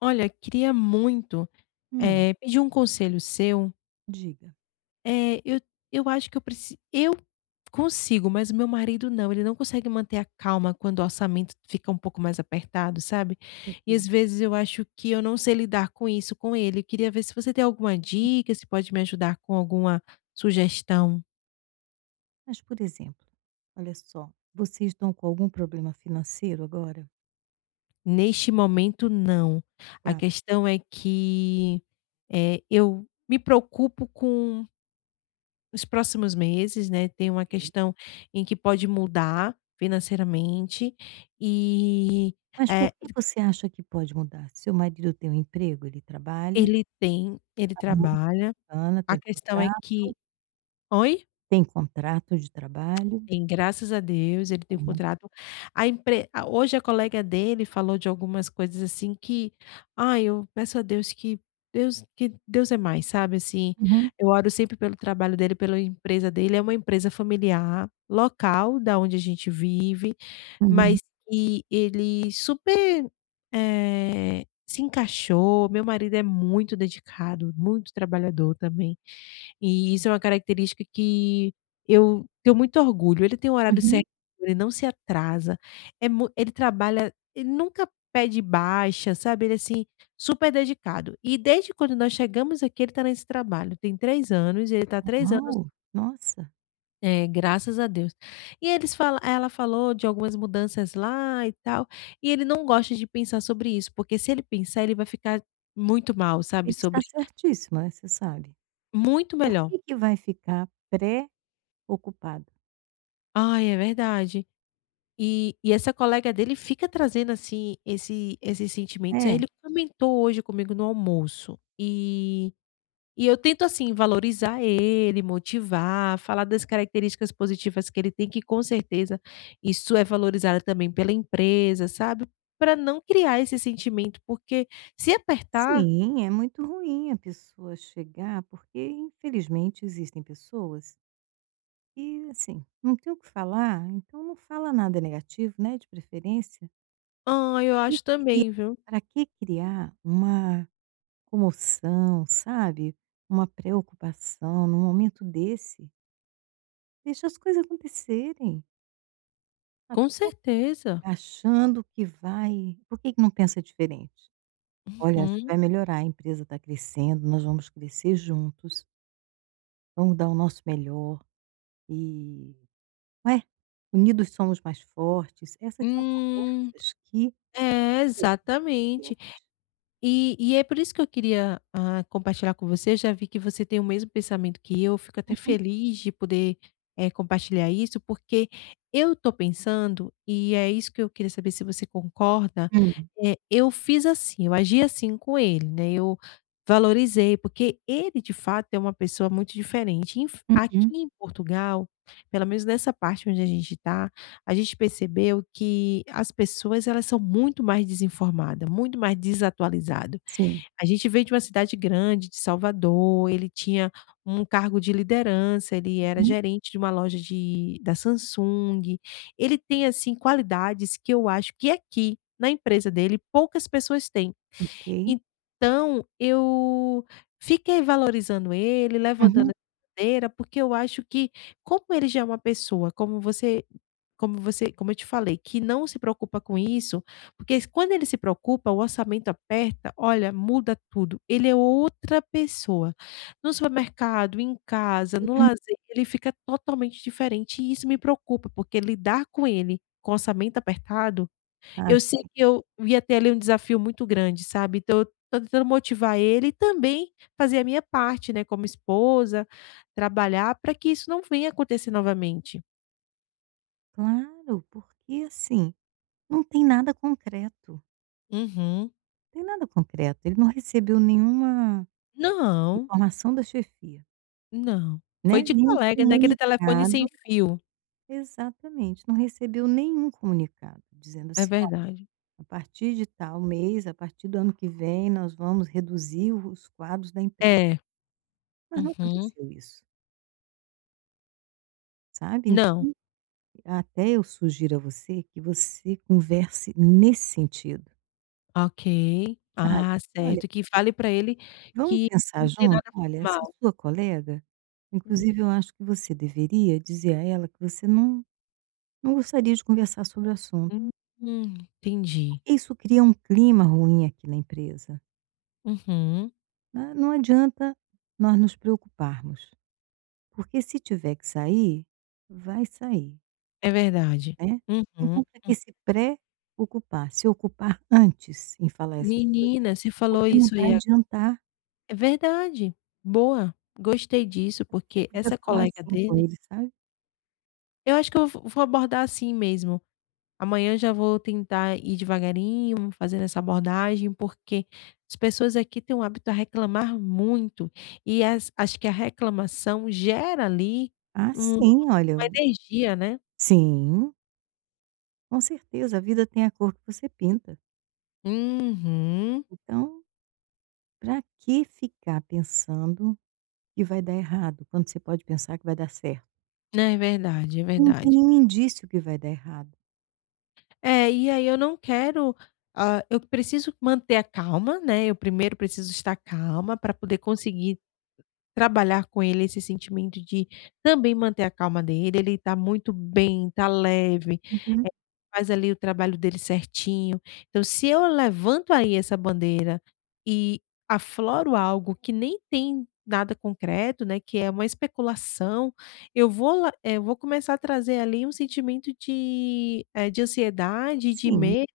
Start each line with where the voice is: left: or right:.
left: Olha, queria muito,
right: Hum,
left: pedir um conselho seu.
right: diga.
left: Eh, eu eu acho que eu preciso. Eu consigo, mas o meu marido não, ele não consegue manter a calma quando o orçamento fica um pouco mais apertado, sabe. E
right: Ok.
left: às vezes eu acho que eu não sei lidar com isso com ele. Eu queria ver se você tem alguma dica, se pode me ajudar com alguma sugestão.
right: Mas, por exemplo, olha só, vocês estão com algum problema financeiro agora?
left: Neste momento, não. A
right: Tá,
left: questão é que, eu me preocupo com nos próximos meses, né, tem uma
right: ok.
left: questão em que pode mudar financeiramente e,
right: Mas por
left: eh,
right: que você acha que pode mudar? Seu marido tem um emprego, ele trabalha,
left: ele
right: aham,
left: trabalha,
right: bacana,
left: a questão é que oi?
right: tem contrato de trabalho.
left: Tem, graças a Deus, ele tem um
right: Pronto.
left: contrato. A hoje a colega dele falou de algumas coisas, assim, que: "Ai, eu peço a Deus que Deus é mais", sabe, assim,
right: Uhum,
left: eu oro sempre pelo trabalho dele, pela empresa dele, é uma empresa familiar, local da onde a gente vive.
right: uhum,
left: Mas que ele super, se encaixou. Meu marido é muito dedicado, muito trabalhador também, e isso é uma característica que eu tenho muito orgulho. Ele tem um horário certo,
right: uhum.
left: ele não se atrasa, é mu ele trabalha ele nunca pede baixa, sabe, ele, é assim, super dedicado. E desde quando nós chegamos aqui, ele está nesse trabalho. Tem 3 anos, ele está três anos
right: Uau! Nossa,
left: é, graças a Deus. E eles fala ela falou de algumas mudanças lá e tal, e ele não gosta de pensar sobre isso, porque se ele pensar, ele vai ficar muito mal, sabe,
right: ele está
left: sobre
right: certíssimo, né, você sabe.
left: muito
right: Por
left: melhor.
right: que que vai ficar preocupado?
left: Ai, é verdade. E essa colega dele fica trazendo, assim, esses sentimentos. Aí ele comentou hoje comigo no almoço. E eu tento, assim, valorizar ele, motivar, falar das características positivas que ele tem, que com certeza isso é valorizado também pela empresa, sabe, para não criar esse sentimento, porque se apertar
right: Sim, é muito ruim a pessoa chegar, porque infelizmente existem pessoas que, assim, não tem o que falar, então não fala nada negativo, né, de preferência.
left: ah, eu
right: E
left: acho
right: cria
left: também, viu.
right: pra que criar uma comoção, sabe, uma preocupação num momento desse? Deixa as coisas acontecerem. Mas
left: Com certeza.
right: achando que vai por que que não pensa diferente? "Olha, acho que
left: Uhum.
right: vai melhorar, a empresa está crescendo, nós vamos crescer juntos". Vamos dar o nosso melhor e, não é, unidos somos mais fortes. Essas são
left: Hum.
right: conversas que
left: É, exatamente. E é por isso que eu queria, ah, compartilhar com você, eu já vi que você tem o mesmo pensamento que eu, fico até feliz de poder, compartilhar isso, porque eu estou pensando, e é isso que eu queria saber se você concorda,
right: Hum,
left: eu fiz assim, eu agi assim com ele, né, eu valorizei, porque ele de fato é uma pessoa muito diferente. Inf Aqui
right: uhum.
left: em Portugal, pelo menos nessa parte onde a gente está. A gente percebeu que as pessoas elas são muito mais desinformadas, muito mais desatualizado.
right: Sim,
left: A gente veio de uma cidade grande, de Salvador, ele tinha um cargo de liderança, ele era
right: uhum,
left: gerente de uma loja de da Samsung. Ele tem, assim, qualidades que eu acho que aqui, na empresa dele, poucas pessoas têm.
right: ok.
left: Então, eu fiquei valorizando ele, levantando
right: Uhum,
left: essa bandeira, porque eu acho que como ele já é uma pessoa, como você como você como eu te falei, que não se preocupa com isso, porque s quando ele se preocupa, o orçamento aperta, olha, muda tudo. Ele é outra pessoa. No supermercado, em casa, no
right: uhum.
left: lazer, ele fica totalmente diferente e isso me preocupa, porque lidar com ele com orçamento apertado
right: Ah,
left: eu sei
right: sim,
left: que eu ia ter ali um desafio muito grande, sabe, então eu tô tentando motivar ele e também fazer a minha parte, né, como esposa, trabalhar para que isso não venha acontecer novamente.
right: claro, porque assim, não tem nada concreto,
left: Uhum.
right: não tem nada concreto. Ele não recebeu nenhuma
left: Não,
right: informação da chefia,
left: não. Foi
right: né,
left: de
right: nenhum
left: colega, né, aquele telefone sem
right: comunicado,
left: fio.
right: exatamente, não recebeu nenhum comunicado dizendo
left: É
right: assim:
left: verdade.
right: a partir de tal mês, a partir do ano que vem, nós vamos reduzir o os quadros da empresa.
left: É.
right: Mas não
left: Uhum.
right: aconteceu isso, sabe.
left: Não.
right: Então, até eu sugiro a você que você converse nesse sentido,
left: Ok.
right: sabe.
left: Ah,
right: "Olha,
left: certo, que fale para ele
right: vamos
left: que
right: pensar
left: não tem
right: junto?
left: nada
right: Olha, essa
left: formal.
right: sua colega,
left: Hum.
right: inclusive eu acho que você deveria dizer a ela que você não não gostaria de conversar sobre o assunto.
left: Hum, entendi.
right: Isso cria um clima ruim aqui na empresa,
left: Uhum.
right: né. Não adianta nós nos preocuparmos". Porque se tiver que sair, vai sair,
left: É verdade.
right: né.
left: Uhum.
right: Então para que se preocupar, se ocupar antes em falar essas coisas,
left: Menina, você falou
right: porque não
left: isso
right: vai
left: aí a
right: adiantar.
left: é verdade. Boa, gostei disso,
right: Você
left: porque
right: podia
left: essa
right: falar
left: colega
right: assim com
left: dele
right: ele, sabe.
left: eu acho que eu vou abordar assim mesmo. Amanhã já vou tentar ir devagarinho, fazendo essa abordagem, porque as pessoas aqui têm o hábito a reclamar muito e as acho que a reclamação gera ali
right: Ah, sim, olha,
left: uma
right: eu-
left: energia, né.
right: sim, com certeza, a vida tem a cor que você pinta.
left: Uhum.
right: Então, para que ficar pensando que vai dar errado, quando você pode pensar que vai dar certo?
left: É verdade, é
right: Não tem
left: verdade.
right: nenhum indício que vai dar errado.
left: É, e aí eu não quero, eu preciso manter a calma, né, eu primeiro preciso estar calma para poder conseguir trabalhar com ele esse sentimento de também manter a calma dele, ele tá muito bem, tá leve,
right: Uhum.
left: eh, faz ali o trabalho dele certinho. Então se eu levanto aí essa bandeira e afloro algo que nem tem nada concreto, né, que é uma especulação, eu vou começar a trazer ali um sentimento de, de ansiedade, de
right: Sim,
left: medo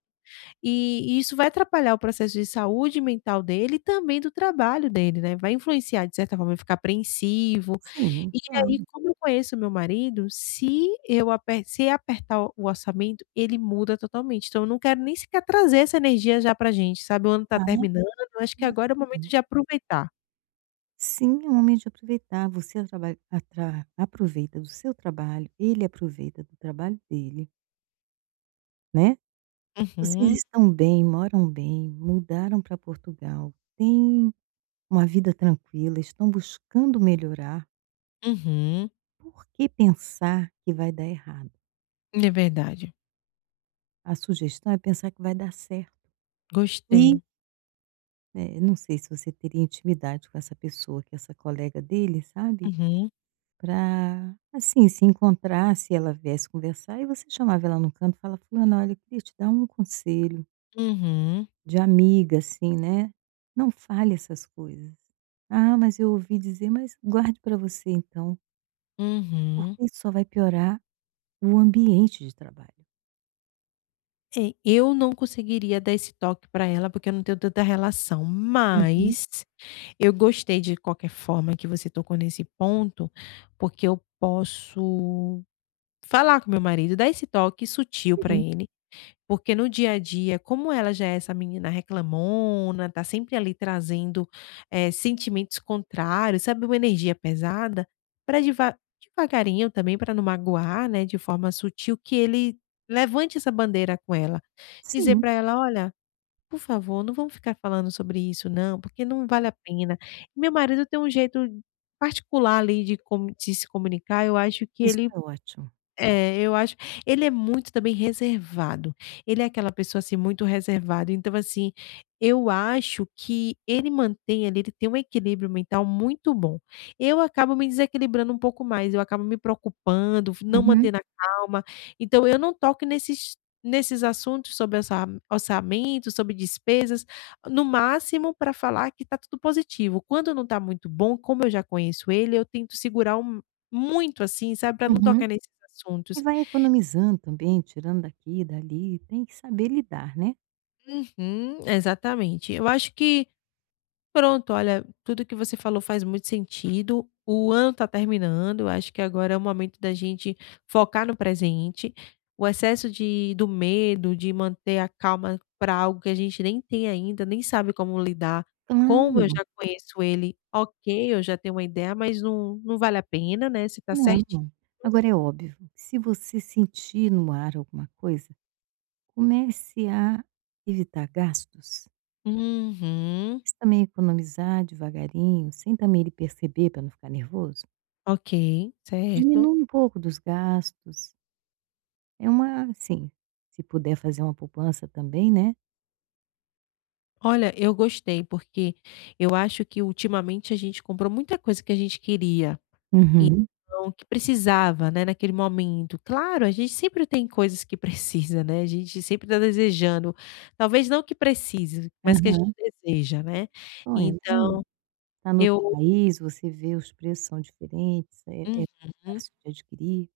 left: e isso vai atrapalhar o processo de saúde mental dele e também do trabalho dele, né, vai influenciar de certa forma, ele ficar apreensivo.
right: sim,
left: E aí,
right: claro,
left: como eu conheço meu marido, se eu aper se apertar o orçamento, ele muda totalmente. Então eu não quero nem sequer trazer essa energia já pra gente, sabe, o ano tá
right: claro,
left: terminando. Eu acho que
right: claro.
left: agora é o momento de aproveitar.
right: Sim, é um momento de aproveitar. Você atraba atra aproveita do seu trabalho, ele aproveita do trabalho dele, né. Vocês
left: Uhum,
right: estão bem, moram bem, mudaram para Portugal, têm uma vida tranquila, estão buscando melhorar.
left: uhum.
right: Por que pensar que vai dar errado?
left: É verdade.
right: A sugestão é pensar que vai dar certo. E,
left: Gostei.
right: não sei se você teria intimidade com essa pessoa, que é essa colega dele, sabe?
left: Uhum,
right: Pra, assim, se encontrar, se ela viesse conversar, e você chamava ela num canto e fala: "Fulana, olha, eu queria te dar um conselho
left: uhum,
right: de amiga, assim, né, não fale essas coisas. Ah, mas eu ouvi dizer, mas guarde para você então,
left: uhum.
right: porque isso só vai piorar o ambiente de trabalho".
left: É, eu não conseguiria dar esse toque para ela, porque eu não tenho tanta relação,
right: Uhum.
left: mas eu gostei de qualquer forma que você tocou nesse ponto, porque eu posso falar com meu marido, dar esse toque sutil para
right: Sim,
left: ele, porque no dia a dia, como ela já é essa menina reclamona, tá sempre ali trazendo, sentimentos contrários, sabe, uma energia pesada, para devagarinho também, para não magoar, né, de forma sutil, que ele levante essa bandeira com ela. Dizer
right: sim,
left: para ela: "Olha, por favor, não vamos ficar falando sobre isso não, porque não vale a pena. Meu marido tem um jeito particular ali de como de se comunicar, eu acho que
right: isso
left: ele
right: é ótimo.
left: é, eu acho ele é muito também reservado. Ele é aquela pessoa, assim, muito reservado. Então, assim, eu acho que ele mantém ali ele tem um equilíbrio mental muito bom. Eu acabo me desequilibrando um pouco mais, eu acabo me preocupando, não
right: Uhum,
left: mantendo a calma. Então eu não toco nesses assuntos sobre orçamento, sobre despesas, no máximo para falar que está tudo positivo. Quando não está muito bom, como eu já conheço ele, eu tento segurar o muito assim, sabe, para não
right: uhum.
left: tocar nesses
right: E
left: assuntos.
right: vai economizando também, tirando daqui e dali, tem que saber lidar, né?
left: Uhum, exatamente. Eu acho que pronto, olha, tudo que você falou faz muito sentido. O ano está terminando, eu acho que agora é o momento da gente focar no presente. O excesso de do medo, de manter a calma para algo que a gente nem tem ainda, nem sabe como lidar. Como eu
right: Claro.
left: já conheço ele, ok, eu já tenho uma ideia, mas não vale a pena, né, se tá
right: Não.
left: certi
right: Agora é óbvio, se você sentir no ar alguma coisa, comece a evitar gastos,
left: Uhum,
right: mas também economizar devagarinho, sem também ele perceber para não ficar nervoso.
left: ok, certo.
right: Diminua um pouco dos gastos, é uma assim, se puder fazer uma poupança também, né.
left: Olha, eu gostei, porque eu acho que ultimamente a gente comprou muita coisa que a gente queria e
right: Uhum.
left: não que precisava, né, naquele momento. Claro, a gente sempre tem coisas que precisa, né? A gente sempre está desejando. Talvez não que precise, mas que a gente
right: Aham.
left: deseja, né?
right: Sonho, né,
left: Então,
right: tá no outro
left: eu
right: país, você vê os preços são diferentes, é é
left: Uhum.
right: fácil de adquirir.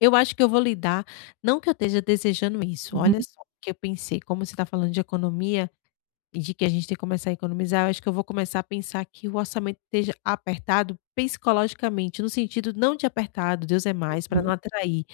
left: Eu acho que eu vou lidar, não que eu esteja desejando isso. Olha
right: Uhum.
left: só o que eu pensei, como você está falando de economia, e de que a gente tem que começar a economizar, eu acho que eu vou começar a pensar que o orçamento esteja apertado psicologicamente, no sentido não de apertado, Deus é mais, para não
right: Uhum.
left: atrair,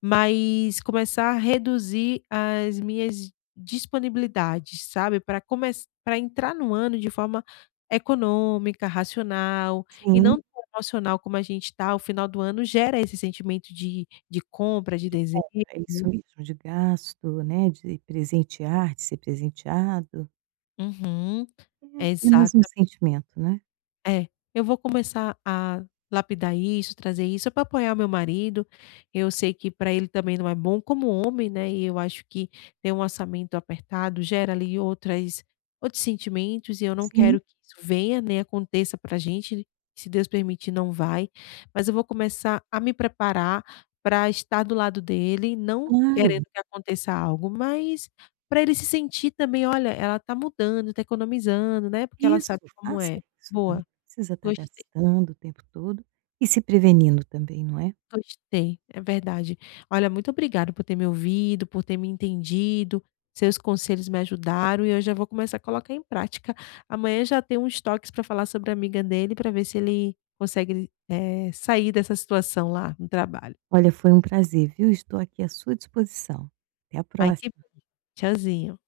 left: mas começar a reduzir as minhas disponibilidades, sabe, para começar, para entrar no ano de forma econômica, racional e
right: Sim.
left: não tão emocional como a gente está. O final do ano gera esse sentimento de compra, de
right: De
left: desejo.
right: compra, é isso mesmo, de gasto, né, de presentear, de ser presenteado.
left: Uhum.
right: É apenas um
left: Exato.
right: sentimento, né.
left: É, eu vou começar a lapidar isso, trazer isso para apoiar o meu marido. Eu sei que para ele também não é bom como homem, né? E eu acho que ter um orçamento apertado gera ali outras outros sentimentos e eu não quero
right: Sim,
left: que isso venha, nem aconteça para a gente. Se Deus permitir, não vai. Mas eu vou começar a me preparar para estar do lado dele, não
right: claro.
left: querendo que aconteça algo, mas para ele se sentir também, olha, ela tá mudando, tá economizando, né? Porque ela
right: Isso,
left: sabe como
right: faça
left: é.
right: isso também.
left: Boa.
right: Não precisa estar
left: Gostei,
right: gastando o tempo todo e se prevenindo também, não é.
left: gostei, é verdade. Olha, muito obrigado por ter me ouvido, por ter me entendido. Seus conselhos me ajudaram e eu já vou começar a colocar em prática. Amanhã já tenho uns toques para falar sobre a amiga dele, para ver se ele consegue, sair dessa situação lá no trabalho.
right: Olha, foi um prazer, viu. Estou aqui à sua disposição. Até a
left: Ai, que
right: próxima.
left: bom. Tchauzinho.